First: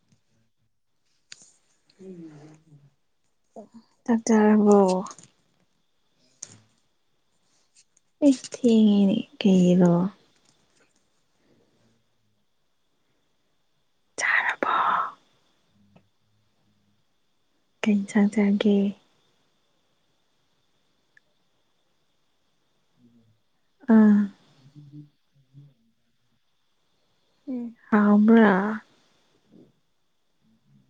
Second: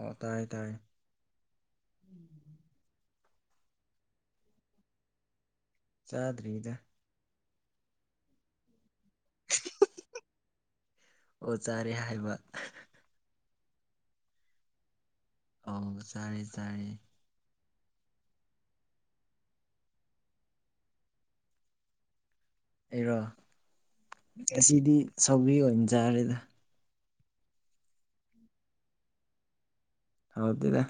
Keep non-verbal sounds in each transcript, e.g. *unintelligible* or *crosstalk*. ꯑꯣ ꯇꯥꯏꯌꯦ ꯇꯥꯔꯦ ꯆꯥꯛ ꯆꯥꯔꯕꯣ ꯆꯥꯗ꯭ꯔꯤꯗ ꯑꯩꯁ ꯊꯦꯡꯉꯤꯅꯦ ꯀꯩꯒꯤꯂꯣ ꯑꯣ ꯆꯥꯔꯦ ꯍꯥꯏꯕ ꯆꯥꯔꯕꯣ ꯑꯧ ꯆꯥꯔꯦ ꯆꯥꯔꯦ ꯀꯩꯟꯁꯥꯡ ꯆꯥꯒꯦ ꯑꯩꯔꯣ ꯑꯥ ꯉꯁꯤꯗꯤ ꯁꯧꯒ꯭ꯔꯤ ꯑꯣꯏꯅ ꯆꯥꯔꯦꯗ ꯎꯝ ꯍꯥꯎꯕ꯭ꯔꯥ ꯍꯥꯎꯇꯦꯗ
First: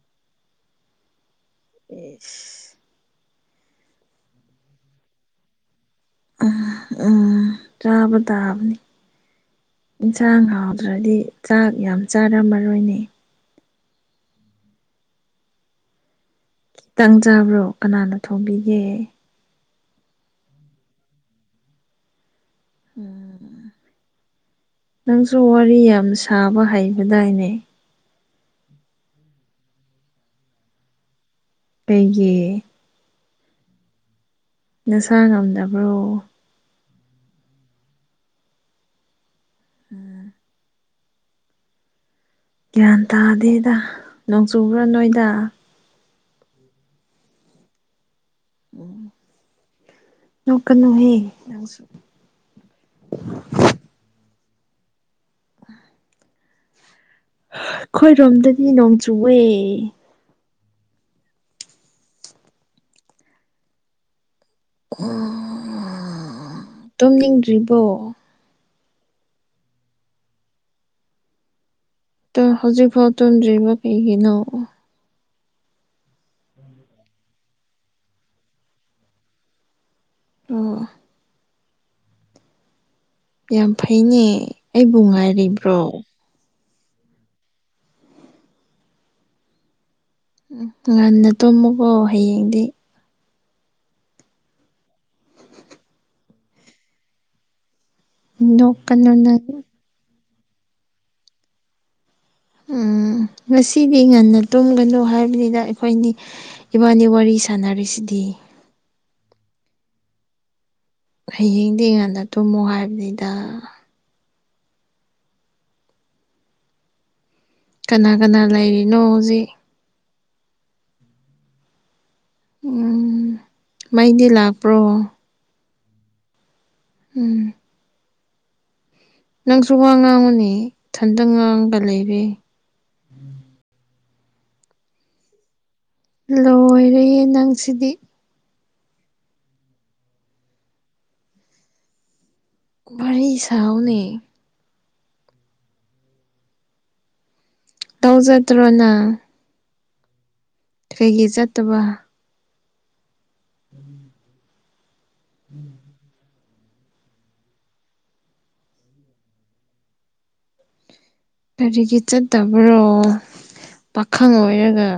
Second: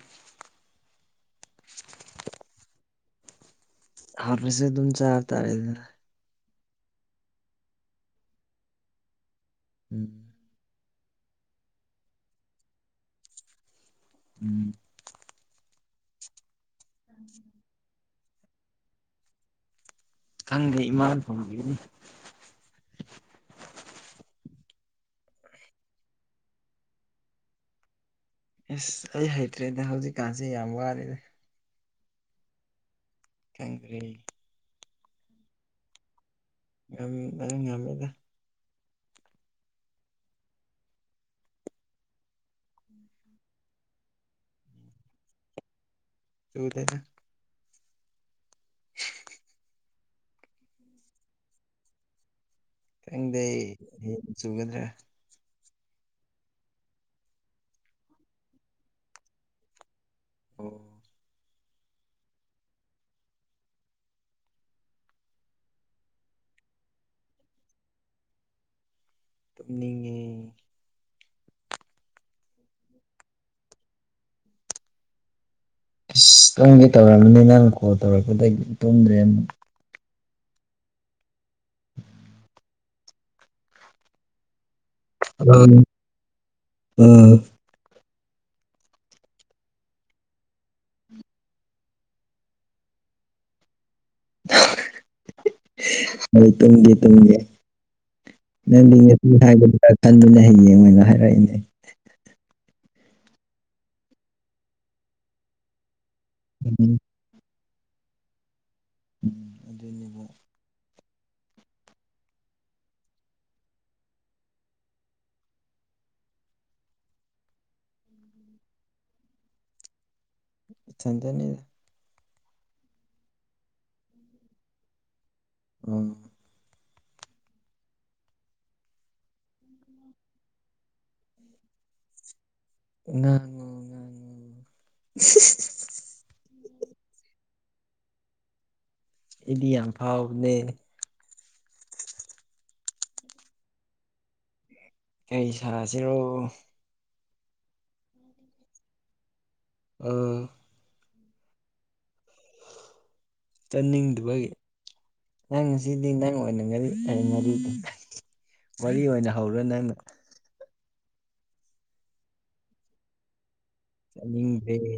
ꯏꯁ ꯍꯥꯎꯇ꯭ꯔꯁꯨ ꯑꯗꯨꯝ ꯆꯥꯕ ꯇꯥꯔꯦꯗꯅ ꯎꯝ ꯎꯝ ꯆꯥꯕ ꯇꯥꯕꯅꯤ ꯎꯝ ꯏꯟꯁꯥꯡ ꯍꯥꯎ ꯇ꯭ꯔꯗꯤ ꯆꯥꯛ ꯌꯥꯝ ꯆꯥꯔꯝꯃꯔꯣꯏꯅꯦ ꯎꯝ ꯈꯤꯇꯪ ꯆꯥꯕ꯭ꯔꯣ ꯀꯅꯥꯅ ꯊꯣꯡꯕꯤꯒꯦ ꯈꯪꯗꯦ ꯏꯃꯥꯅ ꯊꯣꯡꯕꯤꯕꯅꯤ ꯎꯝ ꯅꯪꯁꯨ ꯋꯥꯔꯤ ꯌꯥꯝ ꯁꯥꯕ ꯍꯩꯕꯗꯥꯏꯅꯦ ꯏꯁ ꯑꯩ ꯍꯩꯇ꯭ꯔꯦꯗ ꯍꯧꯖꯤꯛꯀꯥꯟꯁꯦ ꯌꯥꯝ ꯋꯥꯔꯦꯗ ꯀꯩꯒꯤ ꯈꯪꯗ꯭ꯔꯦ ꯅꯁꯥ ꯉꯝꯗꯕ꯭ꯔꯣ ꯉꯝ ꯑꯗꯨꯝ ꯉꯝꯃꯦꯗ ꯎꯝ ꯒ꯭ꯌꯥꯟ ꯇꯥꯗꯦꯗ ꯅꯣꯡ ꯆꯨꯕ꯭ꯔꯥ ꯅꯣꯏꯗ ꯆꯨꯗꯦꯗ ꯎꯝ ꯅꯣꯛꯀꯅꯨꯍꯦ ꯅꯪꯁꯨ ꯈꯪꯗꯦ ꯍꯌꯦꯡ ꯆꯨꯒꯗ꯭ꯔꯥ ꯑꯩꯈꯣꯏꯔꯣꯝꯗꯗꯤ ꯅꯣꯡꯆꯨꯑꯦ ꯑꯣ ꯑꯣ ꯇꯨꯝꯅꯤꯡꯗ꯭ꯔꯤꯕꯣ ꯇꯨꯝꯅꯤꯡꯉꯦ ꯗꯣ ꯍꯧꯖꯤꯛ ꯐꯥꯎ ꯇꯨꯖꯔꯤꯕ ꯀꯩꯒꯤꯅ ꯏꯁ ꯇꯨꯝꯒꯦ ꯇꯧꯔꯕꯅꯤ ꯅꯪ ꯀꯣꯜ ꯇꯧꯔꯛꯄꯗꯒꯤ ꯇꯨꯝꯗ꯭ꯔꯦ ꯑꯣ *inaudible* ꯌꯥꯝ ꯐꯩꯅꯦ ꯑꯩꯕꯨ ꯉꯥꯏꯔꯤꯕ꯭ꯔꯣ ꯑꯥ ꯎꯝ ꯉꯟꯅ ꯇꯨꯝꯝꯃꯨꯀꯣ ꯍꯌꯦꯡꯗꯤ ꯍꯣꯏ *unintelligible* ꯇꯨꯡꯗꯦ ꯇꯨꯡꯒꯦ ꯅꯣꯛꯀꯅꯨ ꯅꯪ *unintelligible* ꯎꯝ ꯉꯁꯤꯗꯤ ꯉꯟꯅ ꯇꯨꯝꯒꯅꯨ ꯍꯥꯏꯕꯅꯤꯗ ꯑꯩꯈꯣꯏꯅꯤ ꯎꯝ ꯏꯕꯥꯅꯤ ꯋꯥꯔꯤ ꯁꯥꯟꯅꯔꯤꯁꯤꯗꯤ ꯎꯝ ꯑꯗꯨꯏꯅꯦꯕ ꯍꯌꯦꯡꯗꯤ ꯉꯥꯟꯗ ꯇꯨꯝꯃꯣ ꯍꯥꯏꯕꯅꯤꯗ ꯀꯅꯥ ꯀꯅꯥ ꯂꯩꯔꯤꯅꯣ ꯍꯧꯖꯤꯛ ꯏꯊꯟꯗ ꯂꯩ ꯎꯝ ꯃꯩꯗꯤ ꯂꯥꯛꯄ꯭ꯔꯣ ꯎꯝ ꯎꯝ ꯅꯪꯁꯨ ꯋꯥ ꯉꯥꯡꯉꯨꯅꯦ ꯏꯊꯟꯇ ꯉꯥꯡꯉꯒ ꯂꯩꯔ ꯉꯡꯉꯣ ꯉꯡꯉꯣ ꯂꯣꯏꯔꯦꯍꯦ ꯅꯪ ꯁꯤꯗꯤ ꯑꯩꯗꯤ ꯌꯥꯝ ꯐꯥꯎꯕꯅꯦ ꯋꯥꯔꯤ ꯁꯥꯎꯅꯦ ꯀꯩ ꯁꯥꯁꯤꯔꯣ ꯇꯧꯖꯗ꯭ꯔꯣꯅ ꯎꯝ ꯀꯩꯒꯤ ꯆꯠꯇꯕ ꯆꯠꯅꯤꯡꯗꯕꯒꯤ ꯅꯪꯁꯤ ꯅꯪ ꯑꯣꯏꯅ ꯉꯔꯤ ꯑꯩ ꯉꯥꯔꯤ ꯋꯥꯔꯤ ꯑꯣꯏꯅ ꯍꯧꯔꯣ ꯅꯪꯅ ꯀꯔꯤꯒꯤ ꯆꯠꯇꯕ꯭ꯔꯣ ꯄꯥꯈꯪ ꯆꯠꯅꯤꯡꯗ꯭ꯔꯦ ꯑꯣꯏꯔꯒ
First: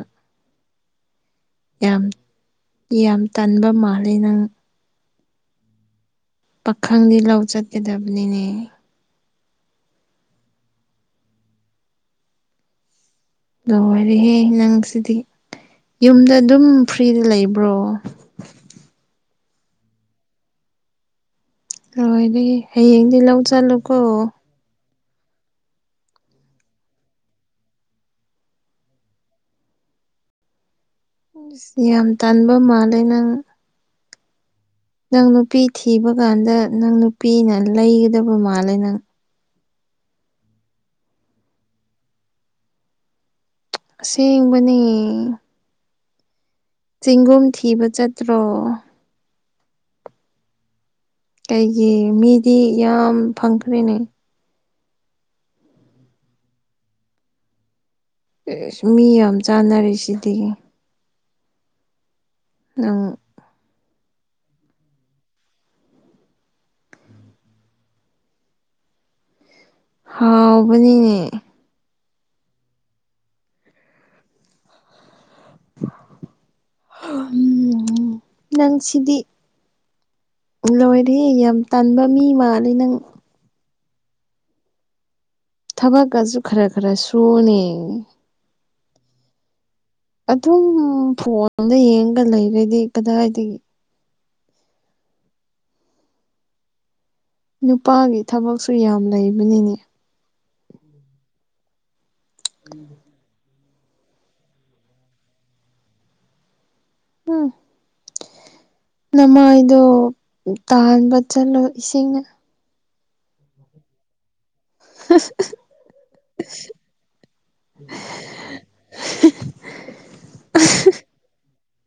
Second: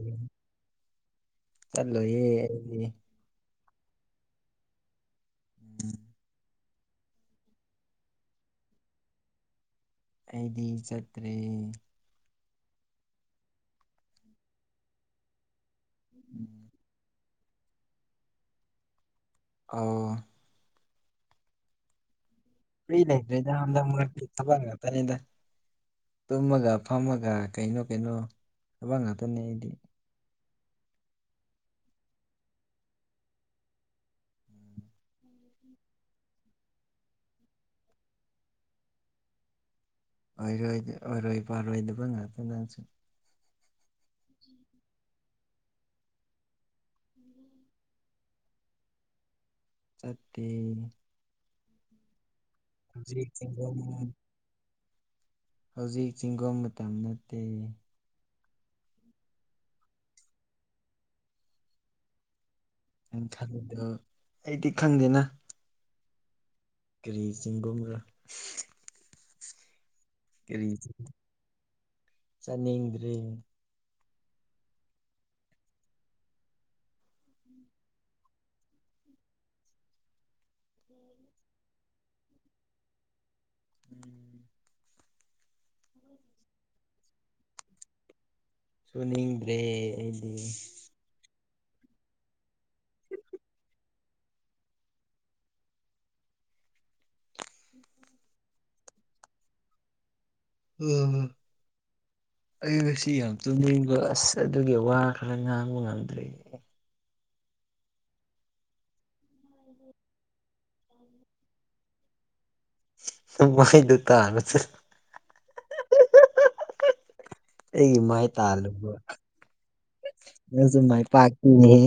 ꯌꯥꯝ ꯆꯜꯂꯣꯏꯌꯦ ꯌꯥꯝ ꯇꯟꯕ ꯃꯥꯜꯂꯤ ꯅꯪ *unintelligible* ꯄꯥꯈꯪꯗꯤ ꯂꯧ ꯆꯠꯀꯗꯕꯅꯤꯅꯦ ꯑꯩꯗꯤ ꯆꯠꯇ꯭ꯔꯦ ꯂꯣꯏꯔꯦꯍꯦ ꯅꯪꯁꯤꯗꯤ ꯌꯨꯝꯗ ꯑꯗꯨꯝ ꯐ꯭ꯔꯤꯗ ꯂꯩꯕ꯭ꯔꯣ ꯑꯥ ꯂꯣꯏꯔꯦꯍꯦ ꯐ꯭ꯔꯤ ꯂꯩꯇ꯭ꯔꯦꯗ ꯍꯟꯗꯛ ꯃꯔꯛꯇꯤ ꯊꯕꯛ ꯉꯥꯛꯇꯅꯤꯗ ꯇꯨꯝꯃꯒ ꯐꯝꯃꯒ ꯀꯩꯅꯣ ꯀꯩꯅꯣ ꯊꯕꯛ ꯉꯥꯛꯇꯅꯦ ꯑꯩꯗꯤ ꯏꯁ ꯌꯥꯝ ꯇꯟꯕ ꯃꯥꯜꯂꯦ ꯅꯪ ꯅꯪ ꯅꯨꯄꯤ ꯊꯤꯕ ꯀꯥꯟꯗ ꯅꯪ ꯅꯨꯄꯤꯅ ꯂꯩꯒꯗꯕ ꯃꯥꯜꯂꯦ ꯅꯪ ꯑꯣꯏꯔꯣꯏ ꯑꯣꯏꯔꯣꯏ ꯄꯥꯔꯣꯏꯗꯕ ꯉꯥꯛꯇ ꯅꯪꯁꯨ ꯑꯁꯦꯡꯕꯅꯦ ꯆꯤꯡꯒꯨꯝ ꯊꯤꯕ ꯆꯠꯇ꯭ꯔꯣ ꯆꯠꯇꯦ ꯀꯩꯒꯤ ꯃꯤꯗꯤ ꯌꯥꯝ ꯍꯧꯖꯤꯛ ꯆꯤꯡꯒꯣꯡ ꯐꯪꯈ꯭ꯔꯦꯅꯦ ꯍꯧꯖꯤꯛ ꯆꯤꯡꯒꯨꯝ ꯃꯇꯝ ꯅꯠꯇꯦ ꯑꯦꯁ ꯃꯤ ꯌꯥꯝ ꯆꯥꯟꯅꯔꯤꯁꯤꯗꯤ ꯅꯪ ꯃꯊꯪꯗ ꯑꯩꯗꯤ ꯈꯪꯗꯦꯅꯥ ꯀꯔꯤ ꯆꯤꯡꯒꯨꯝꯔꯥ ꯀꯔꯤ ꯍꯥꯎꯕꯅꯤꯅꯦ ꯆꯥꯅꯤꯡꯗ꯭ꯔꯦ ꯅꯪꯁꯤꯗꯤ ꯂꯣꯏꯔꯦꯍꯦ ꯌꯥꯝ ꯇꯟꯕ ꯃꯤ ꯃꯥꯜꯂꯤ ꯅꯪ *inaudible* ꯊꯕꯛꯀꯁꯨ ꯈꯔ ꯈꯔ ꯁꯨꯋꯣꯅꯦ ꯁꯨꯅꯤꯡꯗ꯭ꯔꯦ ꯑꯩꯗꯤ ꯑꯗꯨꯝ ꯐꯣꯟꯗ ꯌꯦꯡꯉꯒ ꯂꯩꯔꯗꯤ ꯀꯗꯥꯏꯗꯒꯤ ꯅꯨꯄꯥꯒꯤ ꯊꯕꯛꯁꯨ ꯌꯥꯝ ꯂꯩꯕꯅꯤꯅꯦ ꯎꯝ ꯑꯩ ꯉꯁꯤ ꯌꯥꯝ ꯇꯨꯝꯅꯤꯡꯕ ꯑꯁ ꯑꯗꯨꯒꯤ ꯋꯥ ꯈꯔ ꯉꯥꯡꯕ ꯉꯝꯗ꯭ꯔꯦ ꯎꯝ ꯅꯃꯥꯏꯗꯣ ꯇꯥꯟꯕ ꯆꯠꯂꯣ ꯏꯁꯤꯡꯅ ꯅꯪ ꯋꯥꯍꯩꯗꯣ ꯇꯥꯕ ꯗ *unintelligible* ꯑꯩꯒꯤ ꯃꯥꯏ ꯇꯥꯜꯂꯨꯕ꯭ꯔꫭ ꯅꯪꯁꯨ ꯃꯥꯏ ꯄꯥꯛꯄꯤꯅꯦꯍꯦ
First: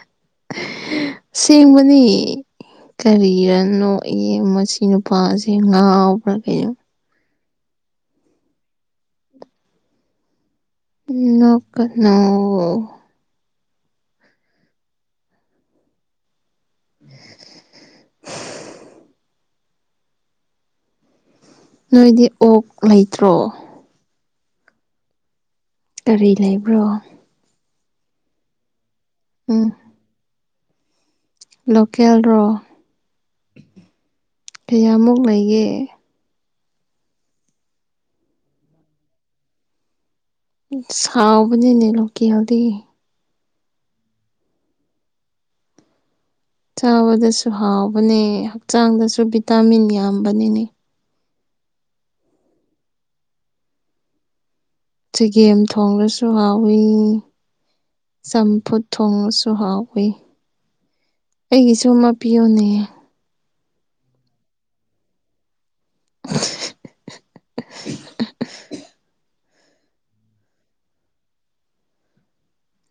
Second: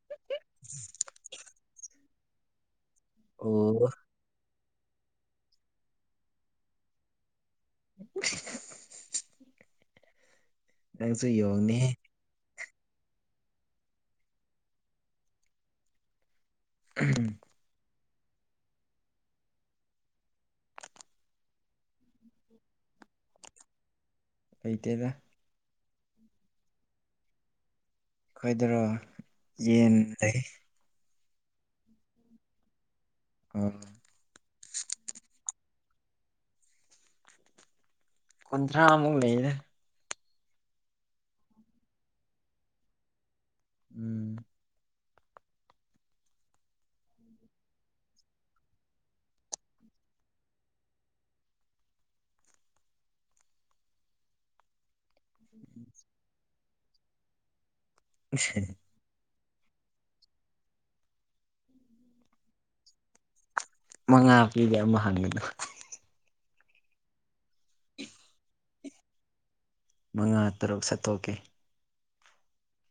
*inaudible* ꯑꯁꯦꯡꯕꯅꯦ ꯀꯔꯤꯔ ꯑꯣ ꯅꯣꯛꯏꯌꯦ ꯃꯁꯤ ꯅꯨꯄꯥꯁꯦ ꯉꯥꯎꯕ꯭ꯔꯥ ꯀꯩꯅꯣ *inaudible* ꯅꯪꯁꯨ ꯌꯣꯡꯅꯦ ꯅꯣꯛꯀꯅꯣ *unintelligible* *inaudible* ꯅꯣꯏꯗꯤ ꯑꯣꯛ ꯂꯩꯇ꯭ꯔꯣ ꯂꯩꯇꯦꯗ ꯀꯔꯤ ꯂꯩꯕ꯭ꯔꯣ ꯑꯩꯈꯣꯏꯗꯔꯣ ꯌꯦꯟ ꯂꯩ ꯂꯣꯀꯦꯜ ꯔꯣ ꯑꯥ ꯀꯌꯥꯃꯨꯛ ꯂꯩꯒꯦ ꯀꯨꯟꯊ꯭ꯔꯥꯃꯨꯛ ꯂꯩꯗ ꯑꯁ ꯍꯥꯎꯕꯅꯦꯅꯦ ꯂꫭꯀꯦꯜꯗꯤ ꯎꯝ ꯆꯥꯕꯗꯁꯨ ꯍꯥꯎꯕꯅꯦ ꯍꯛꯆꯥꯡꯗꯁꯨ ꯚꯤꯇꯥꯃꯤꯟ ꯌꯥꯝꯕꯅꯤꯅꯦ ꯆꯒꯦꯝ ꯊꯣꯡꯂꯁꯨ ꯍꯥꯎꯋꯤ ꯆꯝꯐꯨꯠ ꯊꯣꯡꯉꯁꯨ ꯍꯥꯎꯋꯤ ꯑꯩꯒꯤꯁꯨ ꯑꯃ ꯄꯤꯌꯣꯅꯦ ꯃꯉꯥ ꯄꯤꯒꯦ ꯑꯃ ꯍꯪꯉꯗꯨ *unintelligible* ꯃꯉꯥ ꯇꯔꯨꯛ ꯁꯠꯇꯣꯛꯀꯦ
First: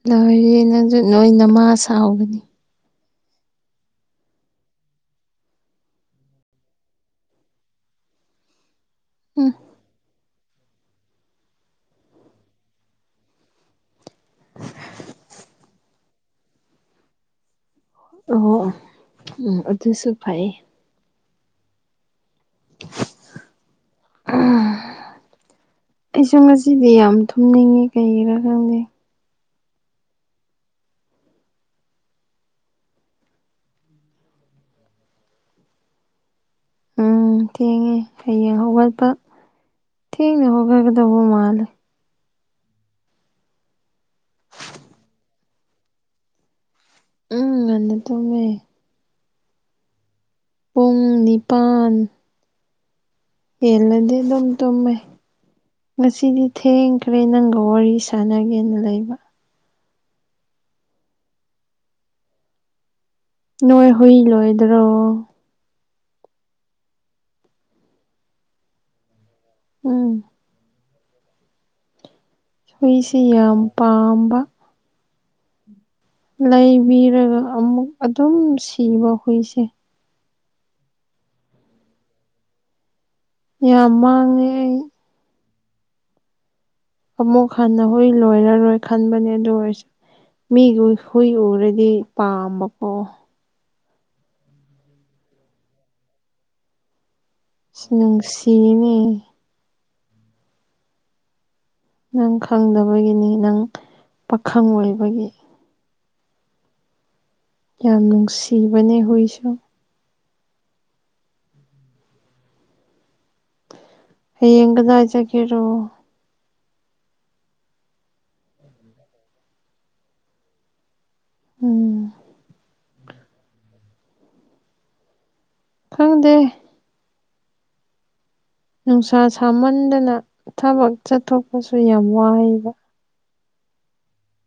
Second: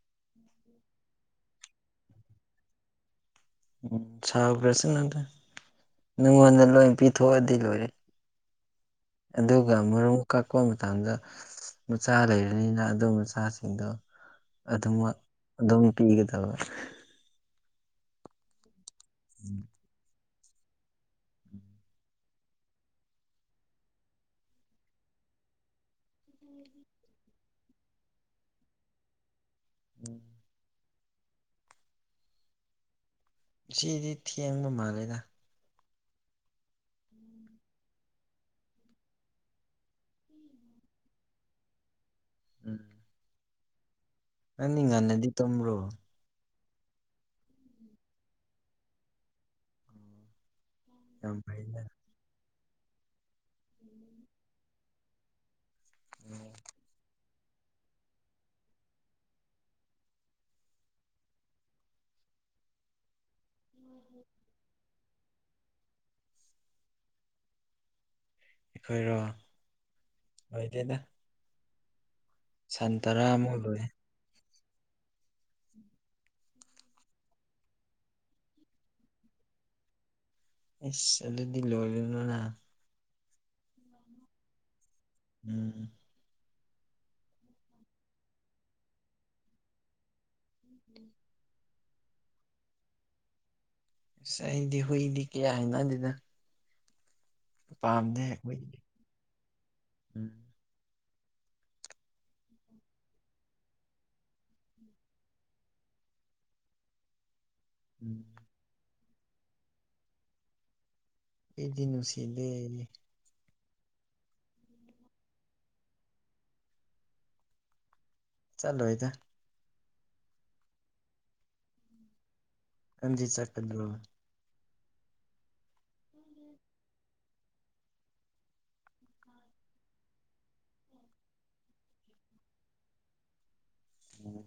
ꯂꯣꯏꯔꯦꯍꯦ ꯅꯪꯖꯨ ꯅꯣꯏ ꯅꯃꯥ ꯁꯥꯎꯒꯅꯤ ꯎꯝ ꯁꯥꯎꯒ꯭ꯔꯁꯨ *unintelligible* ꯅꯪꯉꯣꯟꯗ ꯂꯣꯏ ꯄꯤꯊꯣꯛꯑꯗꯤ ꯂꯣꯏꯔꯦ ꯎꯝ ꯑꯗꯨꯒ ꯃꯔꯨꯝ ꯀꯛꯄ ꯃꯇꯝꯗ ꯃꯆꯥ ꯂꯩꯔꯅꯤꯅ ꯑꯗꯨ ꯃꯆꯥꯁꯤꯡꯗꯣ ꯑꯗꯨꯃꯛ ꯑꯗꯨꯝ ꯄꯤꯒꯗꯕ ꯑꯣ ꯎꯝ ꯑꯗꯨꯁꯨ ꯐꯩ ꯑꯩꯁꯨ ꯉꯁꯤꯗꯤ ꯌꯥꯝ ꯊꯨꯝꯅꯤꯡꯉꯦ ꯀꯩꯒꯤꯔꯥ ꯈꯪꯗꯦ ꯎꯝ ꯉꯁꯤꯗꯤ ꯊꯦꯡꯕ ꯃꯥꯜꯂꯦꯗ ꯎꯝ ꯊꯦꯡꯉꯦ ꯍꯌꯦꯡ ꯍꯧꯒꯠꯄ ꯊꯦꯡꯅ ꯍꯧꯒꯠꯒꯗꯧꯕ ꯃꯥꯜꯂꯦ ꯎꯝ ꯅꯪꯗꯤ ꯉꯟꯅꯗꯤ ꯇꯨꯝꯕ꯭ꯔꯣ ꯎꯝ ꯉꯟꯅ ꯇꯨꯝꯃꯦ ꯄꯨꯡ ꯌꯥꯝ ꯐꯩꯗ ꯅꯤꯄꯥꯟ ꯍꯦꯜꯂꯗꯤ ꯑꯗꯨꯝ ꯇꯨꯝꯃꯦ ꯉꯁꯤꯗꯤ ꯊꯦꯡꯈ꯭ꯔꯦ ꯅꯪꯒꯥ ꯋꯥꯔꯤ ꯁꯥꯟꯅꯒꯦꯅ ꯂꯩꯕ ꯅꯣꯏ ꯍꯨꯏ ꯂꯣꯏꯗ꯭ꯔꯣ ꯑꯩꯈꯣꯏꯔꯣ ꯎꯝ ꯂꯣꯏꯗꯦꯗ ꯁꯟ ꯍꯨꯏꯁꯤ ꯇꯔꯥꯃꯨꯛ ꯌꯥꯝ ꯂꯣꯏ ꯄꯥꯝꯕ ꯂꯩꯕꯤꯔꯒ ꯑꯃꯨꯛ ꯑꯗꯨꯝ ꯁꯤꯕ ꯍꯨꯏꯁꯦ ꯏꯁ ꯑꯗꯨꯗꯤ ꯂꯣꯏꯒꯅꯨꯅꯥ ꯌꯥꯝ ꯃꯥꯡꯉꯦ ꯎꯝ ꯑꯃꯨꯛ ꯍꯟꯅ ꯍꯨꯏ ꯂꯣꯏꯔꯔꯣꯏ ꯈꯟꯕꯅꯦ ꯑꯗꯨ ꯑꯣꯏꯁꯨ ꯃꯤꯒꯤ ꯍꯨꯏ ꯎꯔꯗꯤ ꯄꯥꯝꯕꯀꯣ ꯑꯁ ꯑꯩꯗꯤ ꯍꯨꯏꯗꯤ ꯀꯌꯥ ꯍꯩꯅꯗꯦꯗꯥ *unintelligible* ꯍꯨꯏꯗꯤ ꯅꯨꯡꯁꯤꯅꯦ ꯎꯝ ꯅꯪ ꯈꯪꯗꯕꯒꯤꯅꯤ ꯅꯪ ꯄꯥꯈꯪ ꯑꯣꯏꯕꯒꯤ ꯌꯥꯝ ꯎꯝ ꯅꯨꯡꯁꯤꯕꯅꯦ ꯍꯨꯏꯁꯨ ꯑꯩꯗꯤ ꯅꯨꯡꯁꯤꯗꯦ ꯍꯌꯦꯡ ꯀꯗꯥꯏ ꯆꯠꯀꯦꯔꯣ ꯆꯠꯂꯣꯏꯗ ꯎꯝ ꯅꯪꯗꯤ ꯆꯠꯀꯗꯨ ꯈꯪꯗꯦ ꯅꯨꯡꯁꯥ ꯁꯥꯃꯟꯗꯅꯥ ꯊꯕꯛ ꯆꯠꯊꯣꯛꯄꯁꯨ ꯌꯥꯝ ꯋꯥꯏꯕ ꯎꯝ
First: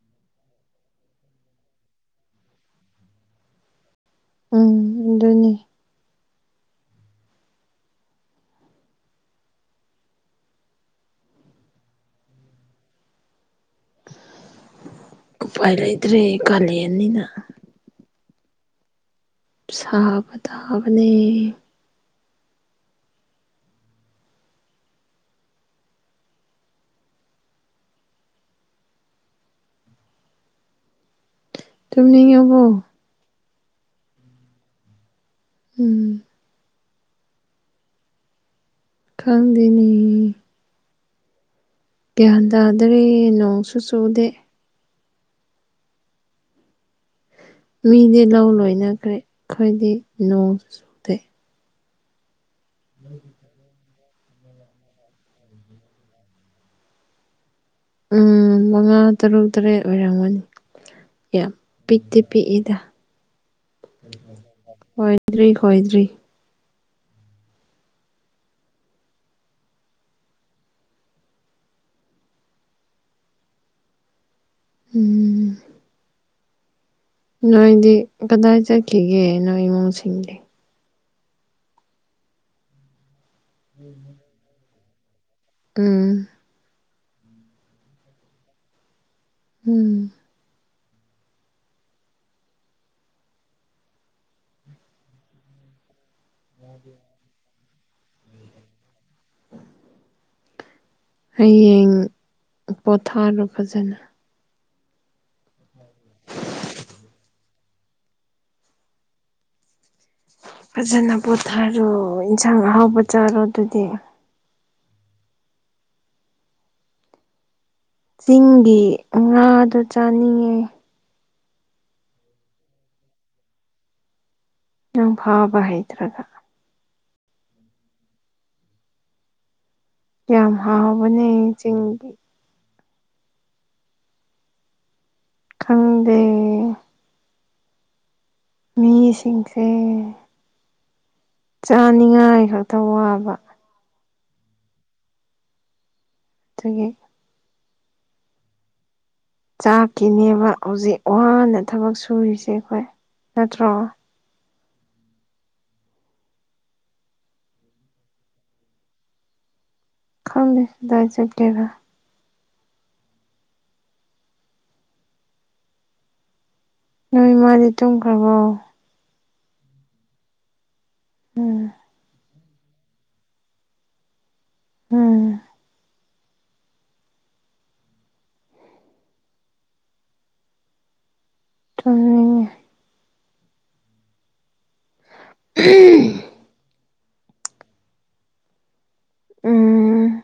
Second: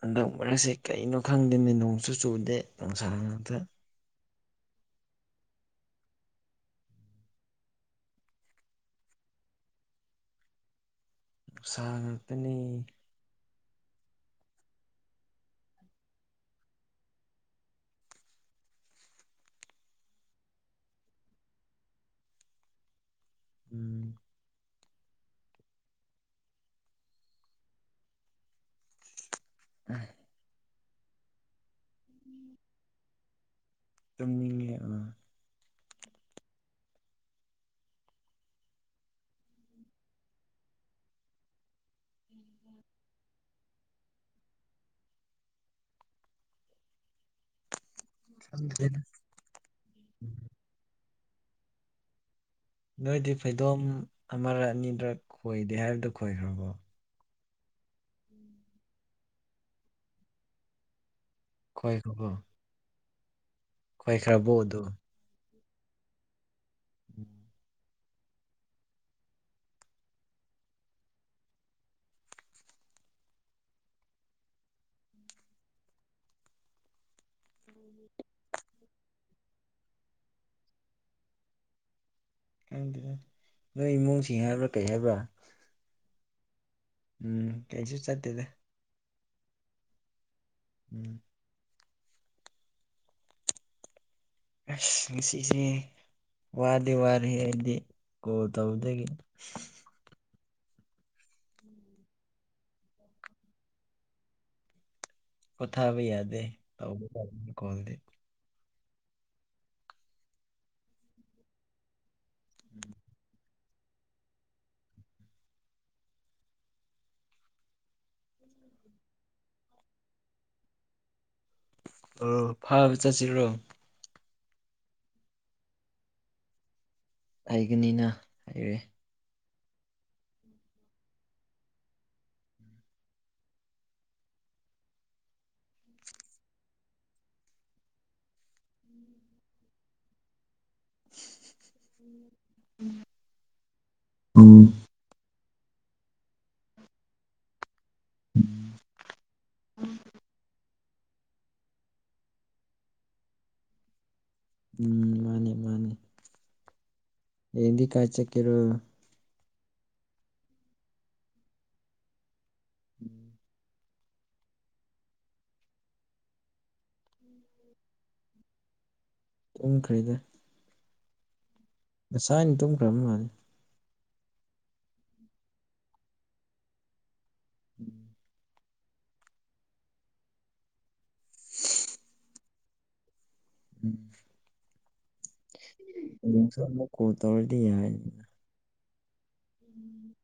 ꯍꯟꯗꯛ ꯃꯔꯛꯁꯦ ꯀꯩꯅꯣ ꯈꯪꯗꯦꯅꯦ ꯅꯣꯡꯁꯨ ꯆꯨꯗꯦ ꯅꯨꯡꯁꯥ ꯉꯥꯛꯇ ꯎꯝ *unintelligible* ꯑꯗꯨꯅꯤ ꯅꯨꯡꯁꯥꯡꯡ ꯉꯥꯛꯇꯅꯦ ꯎꯄꯥꯏ ꯂꯩꯥꯇ꯭ꯔꯦ ꯀꯥꯂꯦꯟꯅꯤꯅ ꯁꯥꯕ ꯇꯥꯕꯅꯦ ꯎꯝ *unintelligible* ꯇꯨꯝꯅꯤꯡꯉꯕꯣ ꯇꯨꯝꯅꯤꯡꯉꯦ ꯑꯥ ꯎꯝ ꯈꯪꯗꯦꯅꯦ ꯒ꯭ꯌꯥꯟ ꯇꯥꯗ꯭ꯔꯦ ꯅꯣꯡꯁꯨ ꯆꯨꯗꯦ ꯃꯤꯗꯤ ꯂꯧ ꯈꯪꯗ꯭ꯔꯦꯗ ꯂꯣꯏꯅꯈ꯭ꯔꯦ ꯑꯩꯈꯣꯏꯗꯤ ꯅꯣꯡꯁꯨ ꯆꯨꯗꯦ ꯅꯣꯏꯗꯤ ꯐꯩꯗꯣꯝ ꯑꯃꯔꯛ ꯑꯅꯤꯔꯛ ꯈꯣꯏꯗꯦ ꯍꯥꯏꯕꯗꯨ ꯈꯣꯏꯈ꯭ꯔꯕꯣ ꯎꯝ ꯃꯉꯥ ꯇꯔꯨꯛ ꯇꯔꯦꯠ ꯑꯣꯏꯔꯝꯒꯅꯤ ꯌꯥꯝ ꯄꯤꯛꯇꯤ ꯈꯣꯏꯈ꯭ꯔꯕꯣ ꯄꯤꯛꯏꯗ ꯈꯣꯏꯈ꯭ꯔꯕꯣ ꯑꯗꯣ ꯈꯣꯏꯗ꯭ꯔꯤ ꯈꯣꯏꯗ꯭ꯔꯤ ꯎꯝ ꯎꯝ ꯅꯣꯏꯗꯤ ꯀꯗꯥꯏ ꯆꯠꯈꯤꯒꯦ ꯅꯣꯏ ꯏꯃꯨꯡꯁꯤꯡꯗꯤ ꯈꯪꯗꯦꯍꯦ ꯅꯣꯏ ꯏꯃꯨꯡꯁꯤꯡ ꯍꯥꯏꯕ꯭ꯔꯥ ꯀꯩ ꯍꯥꯏꯕ꯭ꯔꯥ ꯎꯝ ꯎꯝ ꯀꯩꯁꯨ ꯆꯠꯇꯦꯗ ꯎꯝ ꯎꯝ ꯑꯥꯏꯁ ꯉꯁꯤꯁꯦ ꯋꯥꯗꯤ ꯋꯥꯔꯦꯍꯦ ꯍꯥꯏꯗꯤ ꯀꯣꯜ ꯇꯧꯕꯗꯒꯤꯅꯤ ꯍꯌꯦꯡ ꯄꯣꯊꯥꯔꯣ ꯐꯖꯅ ꯄꯣꯊꯥꯕ ꯌꯥꯗꯦ ꯇꯧꯒꯗꯕꯅꯤ ꯀꯣꯜꯗꯤ ꯐꯖꯅ ꯄꯣꯊꯥꯔꯣ ꯏꯟꯁꯥꯡ ꯑꯍꯥꯎꯕ ꯆꯥꯔꯣ ꯑꯗꯨꯗꯤ ꯆꯤꯡꯒꯤ ꯉꯥꯗꯣ ꯆꯥꯅꯤꯡꯉꯦ ꯑꯣ ꯐꯥꯕ ꯆꯠꯁꯤꯔꯣ ꯅꯪ ꯐꯥꯕ ꯍꯩꯇ꯭ꯔꯒ ꯍꯩꯒꯅꯤꯅ ꯍꯩꯔꯦ ꯌꯥꯝ ꯍꯥꯎꯕꯅꯦ ꯆꯤꯡꯒꯤ ꯈꯪꯗꯦ ꯃꯤꯁꯤꯡꯁꯦ *inaudible* ꯆꯥꯅꯤꯡꯉꯥꯏꯈꯛꯇ ꯋꯥꯕ ꯎꯝ ꯑꯗꯨꯒꯤ ꯎꯝ ꯆꯥꯛꯀꯤꯅꯦꯕ ꯍꯧꯖꯤꯛ ꯋꯥꯅ ꯊꯕꯛ ꯁꯨꯔꯤꯁꯦ ꯑꯩꯈꯣꯏ ꯅꯠꯇ꯭ꯔꯣ ꯎꯝ ꯃꯥꯅꯦ ꯃꯥꯅꯦ ꯍꯌꯦꯡꯗꯤ ꯀꯥꯏ ꯆꯠꯀꯦꯔꯣ ꯈꯪꯗꯦ ꯀꯥꯏꯗ ꯆꯠꯀꯦꯔ ꯎꯝ ꯅꯣꯏ ꯃꯥꯗꯤ ꯇꯨꯝꯈ꯭ꯔꯕꯣ ꯇꯨꯝꯈ꯭ꯔꯦꯗ ꯎꯝ ꯉꯁꯥꯏꯅ ꯇꯨꯝꯈ꯭ꯔꯕ ꯃꯥꯜꯂꯤ ꯎꯝ *unintelligible* ꯇꯨꯝꯅꯤꯡꯉꯦ ꯎꯝ ꯍꯌꯦꯡꯁꯨ ꯑꯃꯨꯛ ꯀꯣꯜ ꯇꯧꯔꯗꯤ ꯌꯥꯏꯗꯅ ꯎꯝ